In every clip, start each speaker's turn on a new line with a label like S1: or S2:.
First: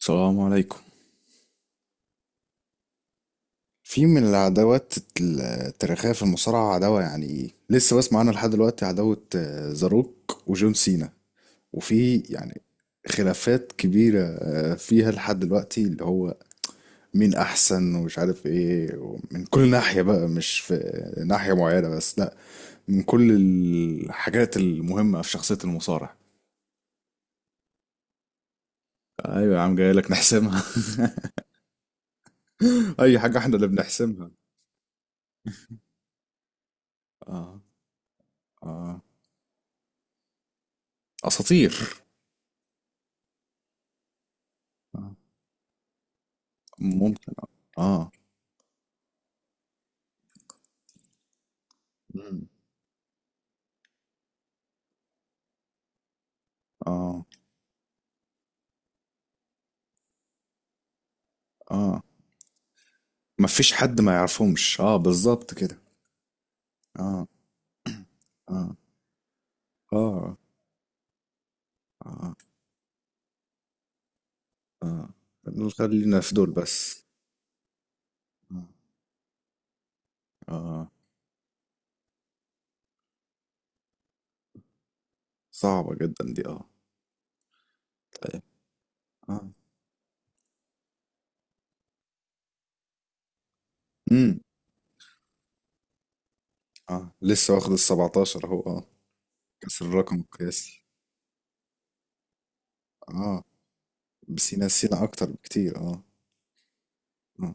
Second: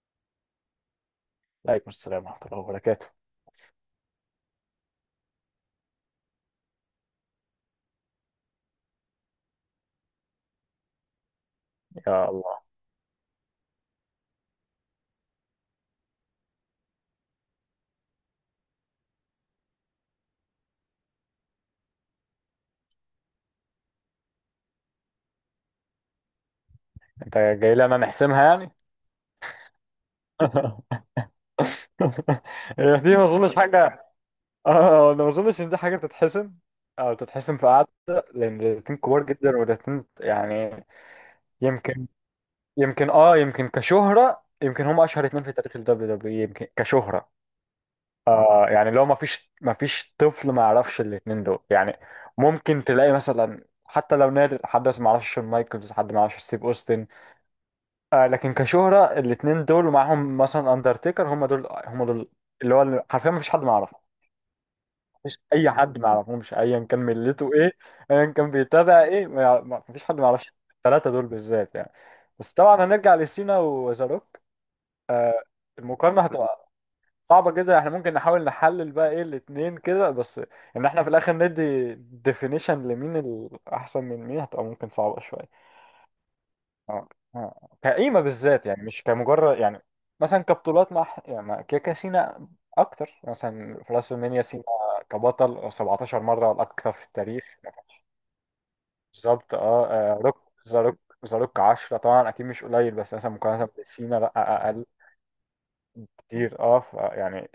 S1: السلام عليكم.
S2: عليكم السلام ورحمة الله وبركاته.
S1: في من العداوات التاريخية في المصارعة عداوة لسه بسمع عنها لحد دلوقتي، عداوة زاروك وجون سينا، وفي
S2: يا الله،
S1: خلافات كبيرة فيها لحد دلوقتي، اللي هو مين أحسن ومش عارف إيه، من كل ناحية بقى، مش في ناحية معينة بس، لأ، من كل الحاجات المهمة في شخصية المصارع.
S2: انت جاي لنا نحسمها يعني.
S1: ايوه يا عم، جاي لك نحسمها.
S2: هي دي
S1: أي
S2: ما
S1: حاجة إحنا
S2: اظنش
S1: اللي
S2: حاجة.
S1: بنحسمها.
S2: اه انا ما اظنش ان دي حاجة تتحسم او تتحسم
S1: اه.
S2: في قعدة، لان الاتنين
S1: اه،
S2: كبار جدا والاتنين يعني
S1: اساطير.
S2: يمكن يمكن كشهرة، يمكن هم
S1: آه.
S2: اشهر اتنين في تاريخ ال WWE يمكن كشهرة.
S1: ممكن. اه.
S2: آه يعني لو ما فيش طفل ما يعرفش الاتنين دول يعني،
S1: مم.
S2: ممكن تلاقي مثلا حتى لو نادر حد ما يعرفش شون مايكلز، حد ما يعرفش ستيف اوستن.
S1: اه.
S2: آه لكن كشهرة الاتنين دول ومعاهم مثلا اندرتيكر، هم دول
S1: اه،
S2: هم دول اللي حرفيا مفيش حد ما
S1: مفيش
S2: يعرفه.
S1: حد ما يعرفهمش، اه
S2: مفيش
S1: بالظبط
S2: اي
S1: كده.
S2: حد ما يعرفهمش ايا كان
S1: اه.
S2: ملته ايه، ايا كان
S1: اه.
S2: بيتابع ايه، ما يع- ما- مفيش حد ما
S1: اه.
S2: يعرفش الثلاثة دول بالذات يعني.
S1: اه.
S2: بس طبعا هنرجع لسينا وزاروك.
S1: اه،
S2: آه
S1: خلينا
S2: المقارنة
S1: في دول
S2: هتبقى
S1: بس.
S2: صعبة جدا، احنا ممكن نحاول
S1: اه.
S2: نحلل بقى ايه الاتنين كده بس، ان
S1: آه.
S2: احنا في الاخر ندي ديفينيشن لمين الاحسن من مين، هتبقى ممكن صعبة شوية.
S1: صعبة جدا دي، اه.
S2: اه اه. كقيمة
S1: طيب.
S2: بالذات يعني مش
S1: اه.
S2: كمجرد يعني مثلا كبطولات، يعني مع كيكا سينا أكتر، مثلا في راس
S1: امم.
S2: المنيا سينا كبطل 17 مرة، الأكثر
S1: اه،
S2: في التاريخ.
S1: لسه واخد ال 17 اهو، اه،
S2: بالظبط.
S1: كسر
S2: اه
S1: الرقم
S2: آه، روك ذا
S1: القياسي.
S2: روك، ذا روك 10 طبعا، أكيد مش قليل، بس مثلا
S1: اه،
S2: مقارنة بسينا لأ،
S1: بس
S2: أقل
S1: نسينا اكتر بكتير، اه.
S2: كتير.
S1: اه.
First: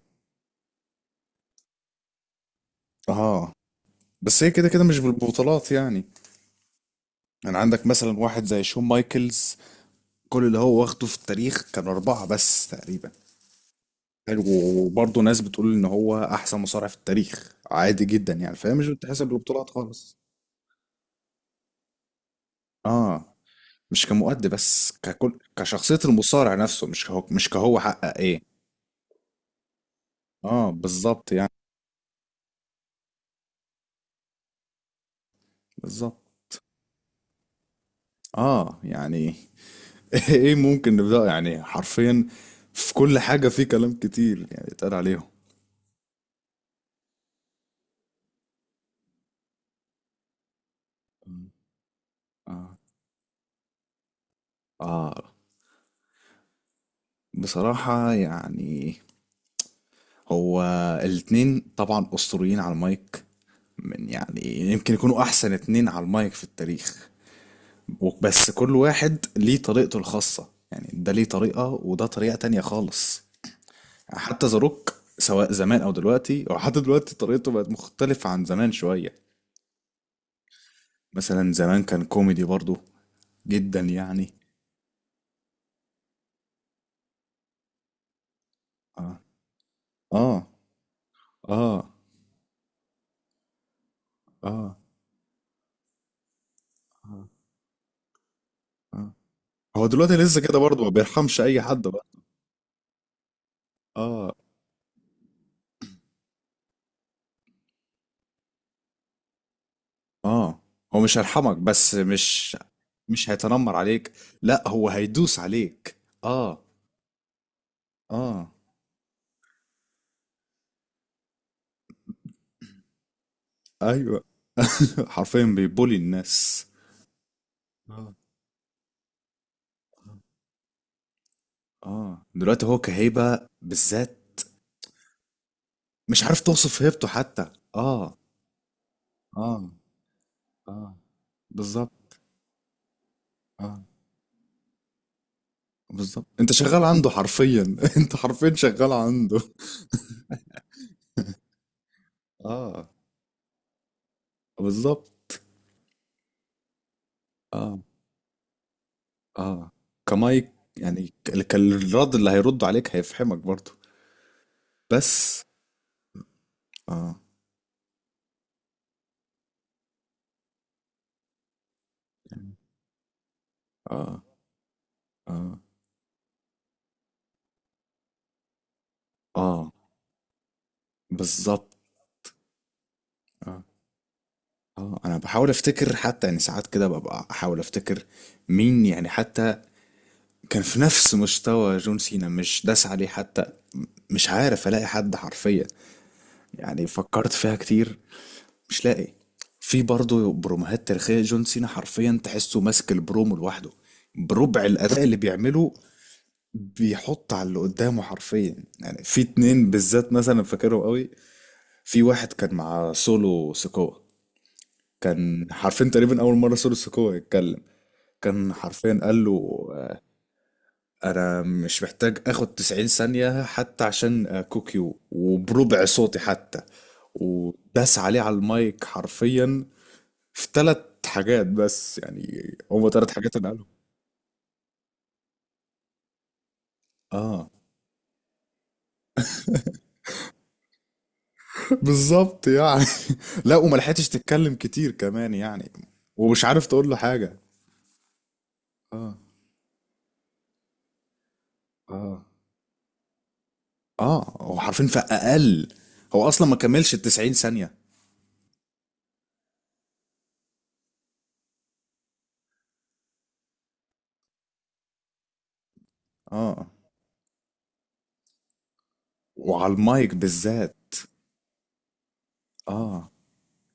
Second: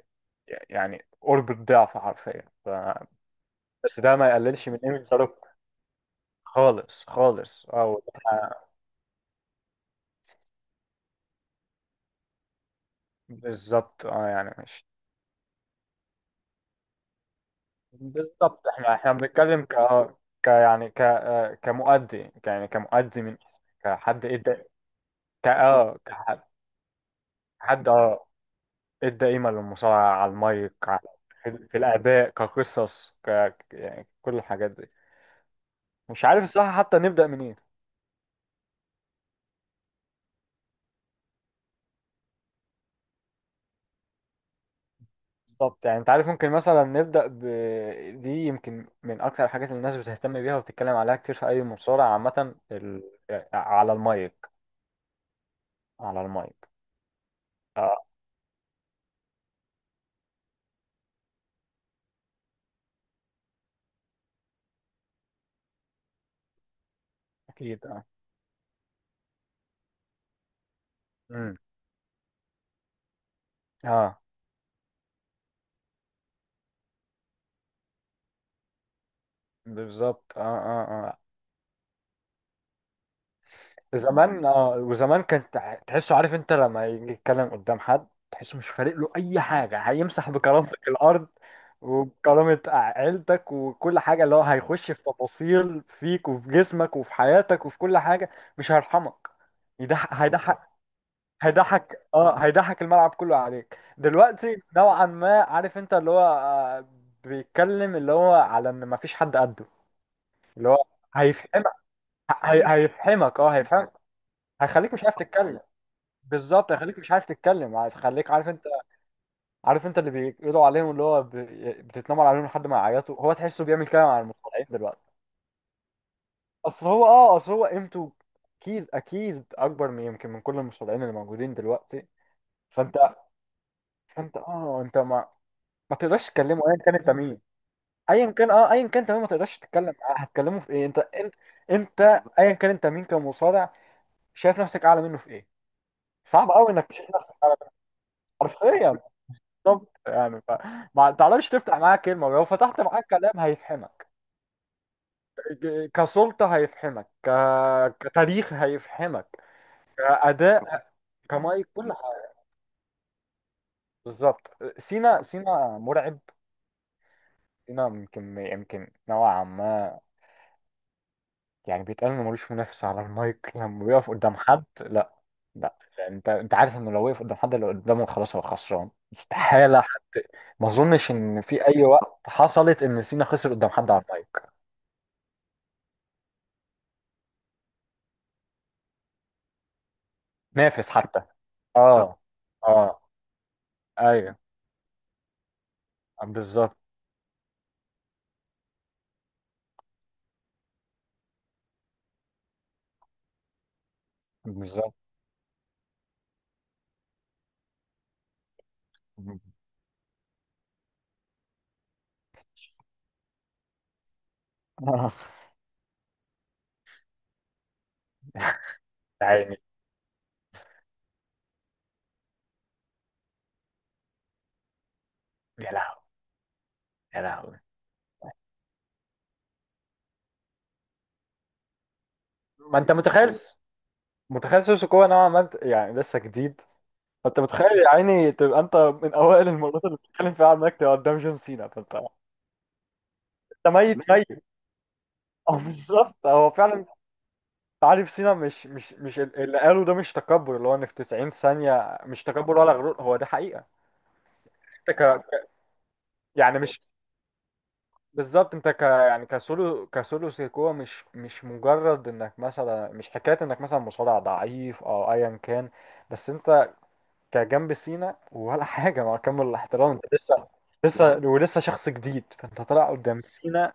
S2: يعني قرب الضعف حرفيا.
S1: آه.
S2: بس ده ما
S1: بس هي كده
S2: يقللش من
S1: كده
S2: قيمة
S1: مش
S2: ذا روك
S1: بالبطولات يعني.
S2: خالص
S1: يعني
S2: خالص.
S1: عندك مثلا واحد زي شون مايكلز، كل اللي هو واخده في التاريخ كان أربعة بس تقريبا.
S2: بالظبط. اه
S1: حلو،
S2: يعني مش،
S1: وبرضه ناس بتقول ان هو احسن مصارع في التاريخ عادي جدا، يعني
S2: بالظبط،
S1: فهي مش
S2: احنا
S1: بتحسب
S2: بنتكلم
S1: البطولات
S2: ك
S1: خالص.
S2: ك يعني ك آه، كمؤدي، يعني كمؤدي،
S1: اه،
S2: من
S1: مش
S2: كحد
S1: كمؤدي
S2: ادى،
S1: بس، ككل،
S2: ك اه
S1: كشخصية
S2: كحد
S1: المصارع نفسه، مش كهو، مش كهو
S2: حد
S1: حقق
S2: اه
S1: ايه.
S2: ادى قيمة للمصارعة، على
S1: اه
S2: المايك،
S1: بالظبط يعني.
S2: في الاداء، كقصص، يعني كل الحاجات دي.
S1: بالظبط
S2: مش عارف الصراحة حتى نبدأ منين.
S1: اه. يعني ايه ممكن نبدأ يعني حرفيا في كل حاجة، في كلام كتير يعني اتقال عليهم.
S2: بالظبط يعني انت عارف، ممكن مثلا نبدأ ب دي يمكن من اكتر الحاجات اللي الناس بتهتم بيها وبتتكلم عليها كتير في اي مصارعة عامة،
S1: اه.
S2: ال... على المايك.
S1: اه.
S2: على المايك. اه
S1: بصراحة يعني، هو الاتنين طبعا أسطوريين على المايك، من يعني يمكن يكونوا احسن اتنين على المايك في التاريخ.
S2: اكيد اه.
S1: بس كل واحد ليه طريقته الخاصة، يعني ده ليه
S2: امم.
S1: طريقة وده طريقة تانية خالص.
S2: اه
S1: حتى ذا روك، سواء زمان او دلوقتي، او حتى دلوقتي طريقته بقت مختلفة عن زمان شوية.
S2: بالظبط. اه اه اه.
S1: مثلا زمان كان كوميدي برضو جدا يعني.
S2: زمان. اه وزمان كان تحسه عارف، انت لما يجي يتكلم قدام حد تحسه مش فارق له
S1: اه.
S2: اي حاجه، هيمسح
S1: اه.
S2: بكرامتك الارض
S1: اه.
S2: وبكرامه عيلتك وكل حاجه، اللي هو
S1: اه.
S2: هيخش في تفاصيل فيك وفي جسمك وفي حياتك وفي كل حاجه، مش
S1: آه.
S2: هيرحمك.
S1: هو دلوقتي
S2: يضحك.
S1: لسه كده
S2: هيضحك.
S1: برضو، ما بيرحمش اي حد بقى.
S2: هيضحك الملعب كله عليك
S1: اه.
S2: دلوقتي نوعا ما، عارف انت، اللي هو بيتكلم اللي هو على ان مفيش حد قده،
S1: اه،
S2: اللي هو
S1: هو مش هيرحمك،
S2: هيفهم،
S1: بس مش مش
S2: هيفحمك اه
S1: هيتنمر
S2: هيفحمك
S1: عليك، لا هو
S2: هيخليك مش عارف
S1: هيدوس
S2: تتكلم.
S1: عليك. اه.
S2: بالظبط، هيخليك مش عارف تتكلم، هيخليك
S1: اه.
S2: عارف انت، عارف انت اللي بيقولوا عليهم، اللي هو ب... بتتنمر عليهم لحد ما يعيطوا، هو تحسه بيعمل كده مع
S1: ايوه.
S2: المصارعين دلوقتي.
S1: حرفيا بيبولي الناس.
S2: اصل هو، اصل هو قيمته
S1: اه.
S2: اكيد، اكيد اكبر من، يمكن من كل المصارعين اللي موجودين دلوقتي.
S1: اه دلوقتي هو
S2: فانت،
S1: كهيبة بالذات.
S2: فانت اه انت ما ما
S1: مش
S2: تقدرش
S1: عارف
S2: تكلمه ايا
S1: توصف
S2: كان
S1: هيبته
S2: انت مين،
S1: حتى، اه.
S2: ايا كان ايا كان، تمام، ما تقدرش
S1: اه.
S2: تتكلم معاه، هتكلمه في ايه
S1: اه
S2: انت؟ انت
S1: بالظبط.
S2: ايا كان انت مين كمصارع،
S1: اه
S2: شايف نفسك اعلى منه في ايه؟
S1: بالظبط،
S2: صعب
S1: انت
S2: قوي
S1: شغال
S2: انك تشوف
S1: عنده
S2: نفسك
S1: حرفيا. انت حرفيا شغال
S2: حرفيا.
S1: عنده.
S2: بالظبط يعني. ف... ما تعرفش تفتح معاه كلمة، ولو فتحت
S1: اه
S2: معاه كلام هيفهمك،
S1: بالظبط.
S2: كسلطة هيفهمك، ك...
S1: اه.
S2: كتاريخ هيفهمك،
S1: اه، كمايك
S2: كأداء،
S1: يعني،
S2: كمايك، كل
S1: كالرد اللي
S2: حاجة.
S1: هيرد عليك هيفهمك برضه.
S2: بالظبط. سينا،
S1: بس.
S2: سينا مرعب.
S1: اه.
S2: سينا يمكن نوعا ما، يعني بيتقال انه ملوش منافس على المايك، لما بيقف
S1: اه.
S2: قدام حد لا،
S1: اه.
S2: لا. انت عارف انه لو وقف قدام حد اللي قدامه خلاص هو خسران،
S1: اه
S2: استحالة حد. ما اظنش ان في
S1: بالظبط.
S2: اي وقت حصلت ان سينا خسر
S1: اه.
S2: قدام حد على المايك،
S1: اه، انا بحاول افتكر حتى، يعني ساعات كده ببقى احاول افتكر مين يعني حتى كان في
S2: نافس
S1: نفس
S2: حتى.
S1: مستوى جون
S2: آه.
S1: سينا مش داس
S2: اه
S1: عليه حتى. م-
S2: اه.
S1: مش
S2: ايوه.
S1: عارف الاقي حد حرفيا.
S2: بالظبط.
S1: يعني فكرت فيها كتير، مش لاقي. في برضه بروموهات تاريخية جون سينا حرفيا تحسه ماسك البرومو لوحده بربع
S2: بالظبط.
S1: الأداء اللي بيعمله، بيحط على اللي قدامه حرفيا. يعني في اتنين بالذات مثلا فاكرهم قوي. في واحد كان مع سولو سكوا،
S2: آه.
S1: كان حرفيا تقريبا اول مره سولو سكوا يتكلم، كان حرفيا قال
S2: يا عيني.
S1: له انا مش محتاج اخد 90 ثانيه حتى عشان كوكيو،
S2: يا
S1: وبربع
S2: لهوي.
S1: صوتي حتى،
S2: يا لهوي.
S1: وداس عليه على المايك حرفيا في ثلاث حاجات بس يعني.
S2: ما
S1: هما
S2: انت
S1: ثلاث
S2: متخيل.
S1: حاجات انا قالهم.
S2: متخيل سوسوكو نوعا ما يعني لسه جديد، فانت
S1: اه.
S2: متخيل يا عيني تبقى انت من اوائل المرات اللي بتتكلم فيها عنك، تبقى قدام جون سينا، فانت انت
S1: بالظبط يعني. لا، وما
S2: ميت
S1: لحقتش
S2: ميت.
S1: تتكلم كتير كمان
S2: اه
S1: يعني.
S2: بالظبط،
S1: ومش
S2: هو
S1: عارف
S2: فعلا.
S1: تقول له حاجه.
S2: عارف، سينا مش مش
S1: اه.
S2: مش ال- اللي قاله ده مش تكبر، اللي هو ان في 90 ثانية، مش
S1: اه.
S2: تكبر ولا غرور، هو ده حقيقة.
S1: اه، هو حرفيا
S2: انت
S1: في
S2: ك
S1: اقل، هو اصلا ما
S2: يعني مش
S1: كملش ال 90 ثانية.
S2: بالظبط، انت ك يعني كسولو سيكوا، مش مش مجرد انك مثلا مش حكايه انك مثلا مصارع ضعيف او ايا كان، بس
S1: اه.
S2: انت كجنب سينا ولا حاجه، مع كامل
S1: وعلى
S2: الاحترام، انت
S1: المايك
S2: لسه،
S1: بالذات.
S2: لسه ولسه شخص جديد، فانت طالع
S1: اه،
S2: قدام سينا،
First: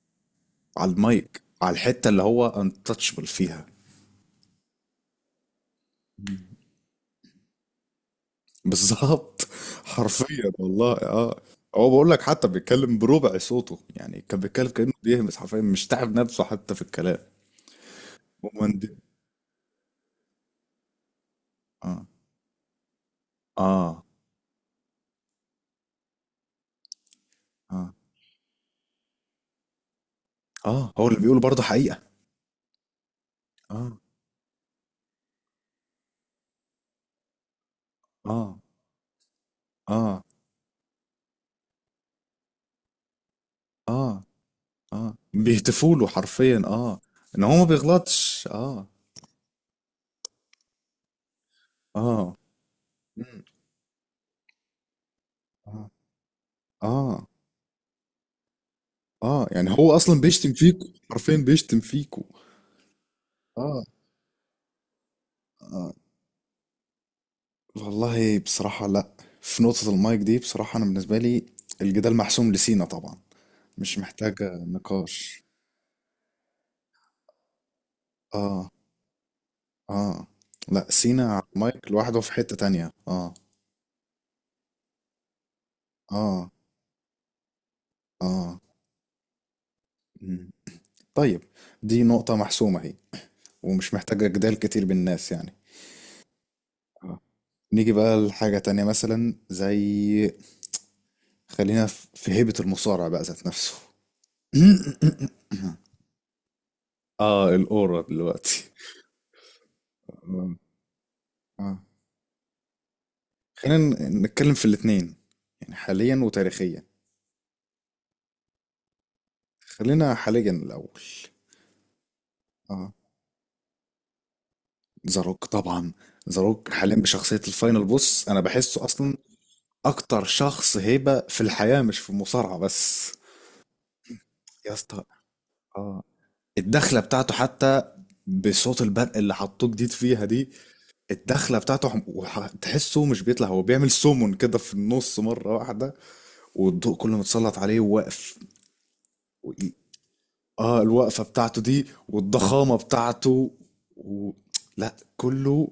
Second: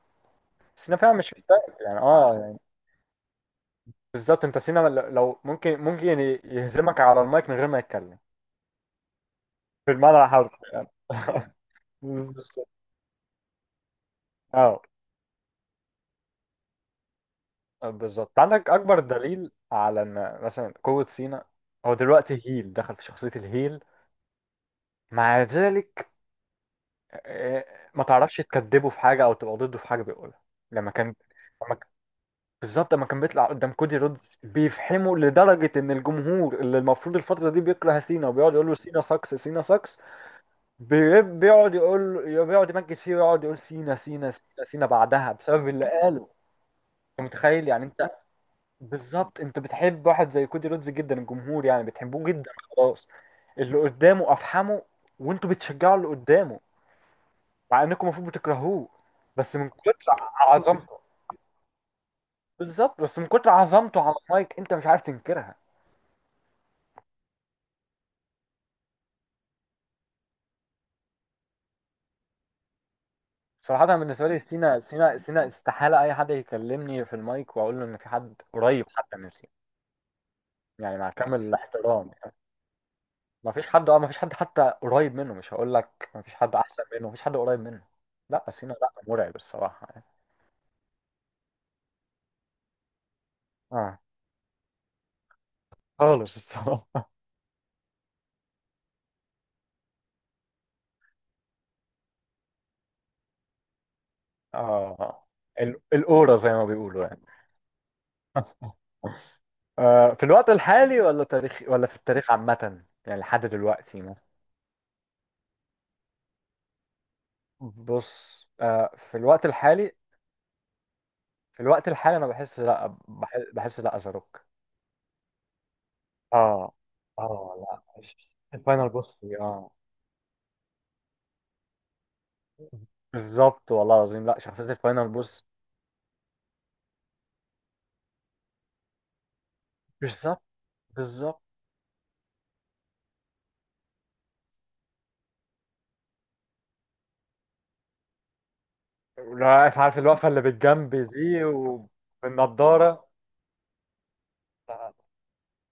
S1: على
S2: سينا فعلا مش
S1: المايك على
S2: مستاهل يعني،
S1: الحتة اللي
S2: اه
S1: هو
S2: يعني
S1: untouchable فيها.
S2: بالظبط. انت سينا لو ممكن، ممكن يهزمك على المايك من غير ما يتكلم،
S1: بالظبط.
S2: في المعنى
S1: حرفيا
S2: الحرفي يعني.
S1: والله، اه. هو بقول لك حتى
S2: بالظبط.
S1: بيتكلم بربع صوته، يعني كان بيتكلم
S2: اه
S1: كأنه بيهمس حرفيا، مش تعب نفسه حتى في الكلام.
S2: بالظبط، عندك
S1: ومن دي.
S2: اكبر دليل على ان مثلا قوة سينا، هو
S1: اه.
S2: دلوقتي هيل، دخل في شخصية الهيل،
S1: اه.
S2: مع ذلك، آه،
S1: اه.
S2: ما تعرفش تكذبه في حاجة او تبقى ضده في حاجة بيقولها. لما
S1: اه. هو
S2: كان
S1: اللي بيقوله برضه
S2: لما ك-
S1: حقيقة.
S2: بالظبط، لما كان بيطلع قدام
S1: اه.
S2: كودي رودز، بيفحمه لدرجة ان الجمهور اللي المفروض الفترة دي بيكره سينا وبيقعد
S1: اه.
S2: يقول له سينا ساكس سينا ساكس،
S1: اه.
S2: بيقعد يمجد فيه ويقعد يقول سينا
S1: اه.
S2: سينا سينا سينا
S1: اه،
S2: بعدها، بسبب اللي
S1: بيهتفوا له
S2: قاله.
S1: حرفيا، اه،
S2: انت
S1: ان هو ما
S2: متخيل يعني؟
S1: بيغلطش، اه.
S2: بالظبط، انت بتحب واحد زي كودي رودز جدا الجمهور، يعني بتحبوه
S1: اه.
S2: جدا، خلاص،
S1: مم.
S2: اللي قدامه افحمه، وانتوا
S1: اه.
S2: بتشجعوا اللي قدامه
S1: اه.
S2: مع انكم المفروض بتكرهوه،
S1: اه.
S2: بس من
S1: يعني هو
S2: كتر
S1: اصلا بيشتم فيكو،
S2: عظمته.
S1: حرفيا بيشتم فيكو.
S2: بالظبط، بس من كتر
S1: اه.
S2: عظمته على المايك انت مش عارف تنكرها.
S1: اه. والله بصراحة لا، في نقطة المايك دي بصراحة انا بالنسبة لي الجدال محسوم لسينا طبعا.
S2: صراحة أنا
S1: مش
S2: بالنسبة لي
S1: محتاجة
S2: سينا، سينا،
S1: نقاش.
S2: سينا، استحالة أي حد يكلمني في المايك وأقول له إن في حد
S1: اه.
S2: قريب حتى من سينا،
S1: اه. لا
S2: يعني مع
S1: سينا
S2: كامل
S1: على المايك
S2: الاحترام
S1: لوحده في
S2: يعني.
S1: حتة تانية، اه.
S2: ما فيش حد، ما فيش حد حتى قريب منه، مش هقول لك ما فيش
S1: اه.
S2: حد أحسن منه، ما فيش حد قريب منه. لا
S1: اه.
S2: سينا لا، مرعب الصراحة يعني.
S1: مم. طيب، دي نقطة محسومة اهي، ومش
S2: اه
S1: محتاجة جدال كتير بالناس يعني.
S2: خالص الصراحة.
S1: آه. نيجي بقى لحاجة تانية مثلا زي، خلينا في هيبة المصارع بقى ذات نفسه.
S2: اه، ال- الأورا زي ما بيقولوا يعني.
S1: اه الأورا دلوقتي.
S2: في الوقت
S1: آه.
S2: الحالي ولا تاريخ،
S1: آه.
S2: ولا في التاريخ عامة يعني لحد
S1: خلينا
S2: دلوقتي مثلا؟
S1: نتكلم في الاتنين، يعني حاليا وتاريخيا.
S2: بص، في الوقت الحالي،
S1: خلينا حاليا الأول.
S2: في الوقت الحالي أنا بحس،
S1: اه،
S2: لا بحس، لا أزاروك.
S1: زاروك طبعا. زاروك
S2: اه
S1: حاليا بشخصية
S2: اه، لا
S1: الفاينل بوس
S2: مش-
S1: أنا بحسه
S2: الفاينل
S1: أصلا
S2: بوس، اه
S1: أكتر شخص هيبة في الحياة، مش في المصارعة بس.
S2: بالظبط والله العظيم، لا شخصية
S1: يا اسطى.
S2: الفاينل بوس.
S1: اه. الدخلة بتاعته حتى، بصوت البرق اللي حطوه جديد فيها
S2: بالظبط،
S1: دي،
S2: بالظبط.
S1: الدخله بتاعته تحسه مش بيطلع، هو بيعمل سمون كده في النص مره واحده، والضوء كله متسلط عليه وواقف
S2: لا
S1: و-
S2: عارف، عارف الوقفة اللي
S1: اه
S2: بالجنب
S1: الوقفه
S2: دي
S1: بتاعته دي والضخامه
S2: وبالنضارة.
S1: بتاعته و... لا، كله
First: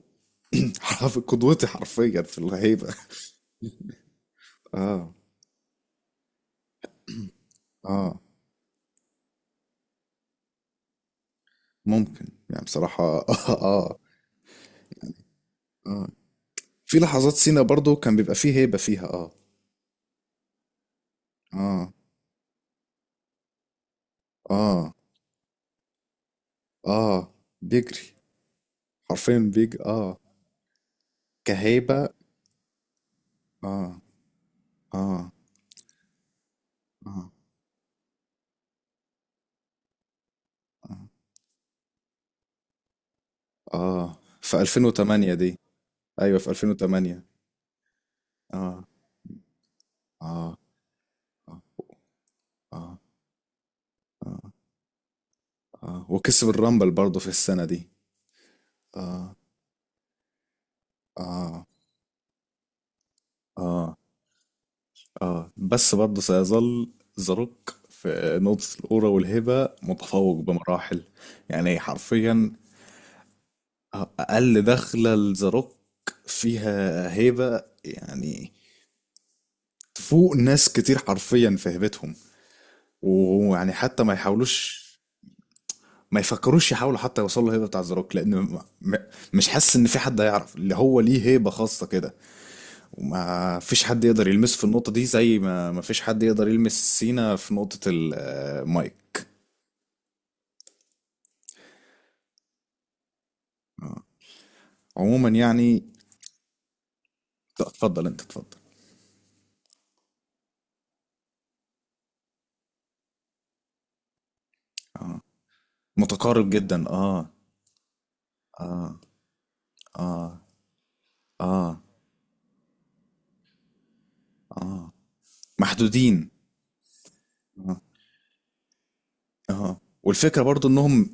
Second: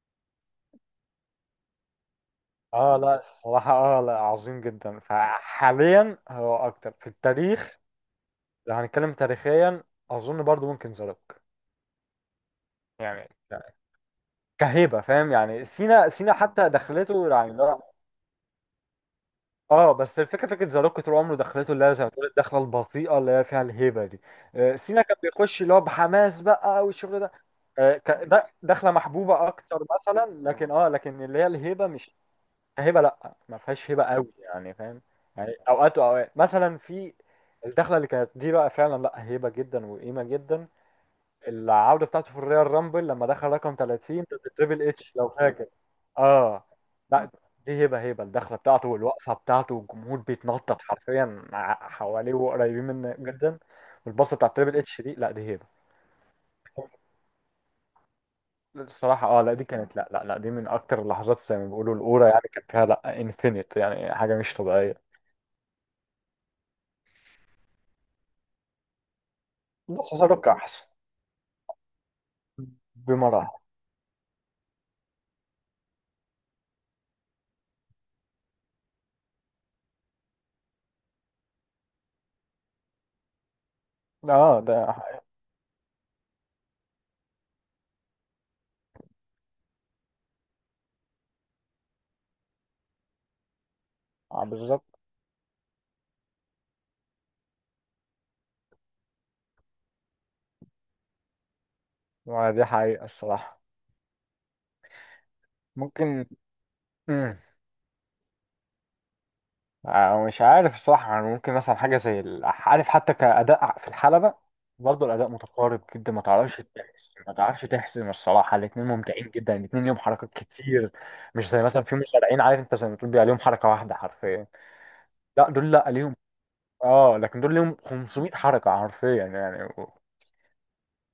S1: حرف قدوتي حرفيا في الهيبه.
S2: اه لا الصراحة، اه لا عظيم جدا،
S1: اه.
S2: فحاليا هو اكتر. في التاريخ
S1: اه.
S2: لو هنتكلم تاريخيا، اظن برضو ممكن زاروك
S1: ممكن يعني بصراحه، اه،
S2: يعني، كهيبة، فاهم يعني،
S1: آه.
S2: سينا سينا حتى
S1: في
S2: دخلته
S1: لحظات
S2: يعني
S1: سينا
S2: لا.
S1: برضو كان بيبقى فيه هيبه فيها، اه.
S2: اه بس الفكرة، فكرة زاروك طول عمره دخلته اللي
S1: اه.
S2: هي زي ما تقول الدخلة البطيئة اللي هي فيها الهيبة دي،
S1: اه.
S2: سينا كان بيخش اللي هو بحماس بقى والشغل
S1: اه،
S2: ده،
S1: بيجري،
S2: ده دخلة
S1: حرفيا
S2: محبوبة
S1: بيجري،
S2: اكتر
S1: اه،
S2: مثلا لكن، لكن اللي هي الهيبة
S1: كهيبه.
S2: مش، هبه لا ما
S1: اه.
S2: فيهاش هبه قوي يعني، فاهم
S1: اه.
S2: يعني، اوقات واوقات. مثلا في
S1: اه.
S2: الدخله اللي كانت دي بقى فعلا لا، هبه جدا وقيمه جدا.
S1: آه.
S2: العوده بتاعته في الريال رامبل لما دخل رقم
S1: آه.
S2: 30 ضد
S1: في
S2: تريبل اتش لو
S1: 2008 دي.
S2: فاكر.
S1: أيوة في
S2: اه
S1: 2008.
S2: لا دي هبه، هبه، الدخله
S1: آه.
S2: بتاعته والوقفه بتاعته والجمهور
S1: آه.
S2: بيتنطط حرفيا
S1: آه.
S2: حواليه وقريبين
S1: آه
S2: منه جدا، والباصه
S1: آه,
S2: بتاعت تريبل اتش دي، لا دي هبه.
S1: آه. وكسب الرامبل برضه في السنة دي.
S2: الصراحة
S1: آه.
S2: اه لا دي كانت، لا لا لا، دي من أكتر اللحظات زي
S1: آه.
S2: ما بيقولوا الأورا يعني، كانت فيها لا انفينيت
S1: آه.
S2: يعني، حاجة مش طبيعية.
S1: آه، بس برضه سيظل ذا روك في نقطة الأورا والهبة
S2: بس
S1: متفوق
S2: أتوقع أحسن
S1: بمراحل. يعني حرفيا
S2: بمراحل.
S1: أقل دخلة لذا روك فيها هيبة، يعني تفوق ناس كتير حرفيا في هيبتهم، ويعني حتى ما
S2: اه
S1: يحاولوش،
S2: ده حقيقة.
S1: ما يفكروش يحاولوا حتى يوصلوا الهيبه بتاع زاروك، لان مش حاسس ان في حد هيعرف اللي هو ليه هيبه خاصه كده، وما فيش حد يقدر
S2: آه
S1: يلمسه في
S2: بالظبط.
S1: النقطه دي، زي ما ما فيش حد يقدر يلمس سينا في نقطه المايك.
S2: ما دي حقيقة الصراحة.
S1: آه. عموما يعني،
S2: ممكن. مم.
S1: اتفضل انت، اتفضل.
S2: آه مش عارف الصراحة يعني، ممكن مثلا حاجة زي ال- عارف، حتى كأداء في الحلبة، برضه الأداء متقارب جدا، ما
S1: متقارب
S2: تعرفش
S1: جدا
S2: تحسم،
S1: اه.
S2: ما تعرفش تحسم الصراحة، الاتنين
S1: اه.
S2: ممتعين جدا، الاتنين ليهم
S1: اه.
S2: حركات كتير، مش زي
S1: اه.
S2: مثلا في مصارعين عارف انت زي ما تقول بيبقى ليهم حركة واحدة حرفيا،
S1: اه،
S2: لا دول لا ليهم،
S1: محدودين.
S2: اه، لكن دول ليهم
S1: اه.
S2: 500 حركة حرفيا يعني.
S1: اه، والفكره برضو انهم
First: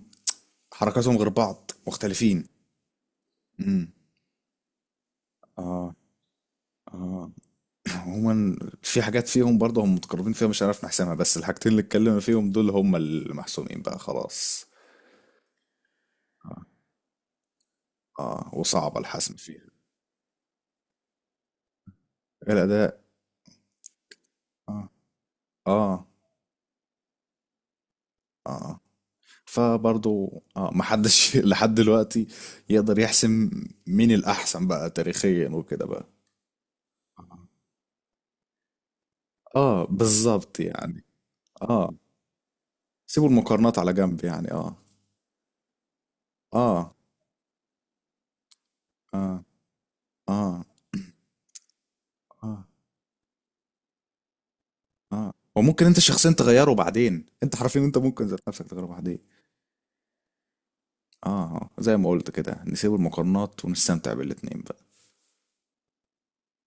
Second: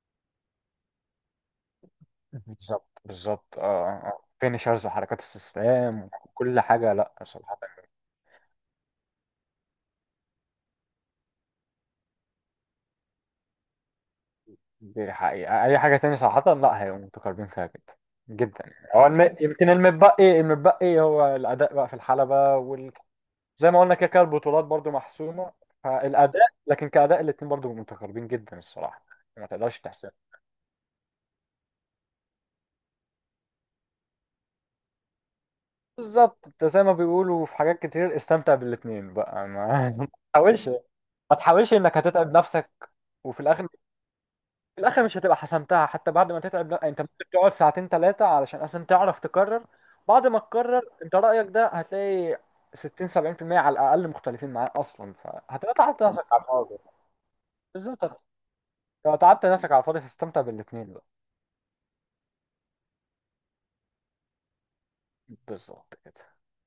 S1: حركاتهم غير بعض، مختلفين.
S2: بالظبط، بالظبط. اه آه،
S1: امم.
S2: آه. فينيشرز وحركات
S1: اه.
S2: استسلام وكل حاجة، لا
S1: اه.
S2: صراحة
S1: عموما في حاجات فيهم برضه هم متقربين فيها مش هنعرف نحسمها، بس الحاجتين اللي اتكلمنا فيهم دول هم المحسومين بقى خلاص.
S2: دي حقيقة، أي حاجة تاني صراحة
S1: آه.
S2: لا، هيبقوا متقاربين فيها جدا
S1: اه،
S2: جدا، يعني
S1: وصعب
S2: هو
S1: الحسم
S2: الم...
S1: فيها.
S2: يمكن المتبقي، المتبقي هو الأداء بقى في الحلبة وال...
S1: الأداء.
S2: زي ما قلنا كده كده، البطولات
S1: اه.
S2: برضو محسومة،
S1: اه.
S2: فالأداء، لكن كأداء الاتنين برضو متقاربين جدا
S1: اه.
S2: الصراحة، ما تقدرش تحسب.
S1: فبرضه اه محدش لحد دلوقتي يقدر يحسم مين الأحسن بقى تاريخيا وكده بقى.
S2: بالظبط، انت زي ما بيقولوا في حاجات كتير استمتع بالاتنين بقى،
S1: اه
S2: ما ما
S1: بالظبط
S2: تحاولش،
S1: يعني.
S2: ما تحاولش
S1: اه،
S2: انك هتتعب نفسك،
S1: سيبوا
S2: وفي الاخر،
S1: المقارنات على جنب يعني، اه.
S2: في الاخر مش هتبقى حسمتها حتى بعد ما تتعب، لا
S1: اه.
S2: انت ممكن تقعد ساعتين ثلاثه علشان اصلا تعرف
S1: اه.
S2: تكرر، بعد ما
S1: اه.
S2: تكرر انت رايك ده هتلاقي
S1: اه.
S2: 60 70% على الاقل مختلفين معاه اصلا،
S1: اه،
S2: فهتبقى
S1: وممكن انت
S2: تعبت نفسك
S1: شخصيا
S2: على
S1: تغيره
S2: الفاضي.
S1: بعدين، انت حرفيا، انت
S2: بالظبط،
S1: ممكن ذات نفسك تغيره
S2: لو
S1: بعدين.
S2: تعبت نفسك على الفاضي، هتستمتع بالاثنين بقى.
S1: اه. آه، زي ما قلت كده نسيب المقارنات ونستمتع بالاتنين بقى.
S2: بالظبط كده.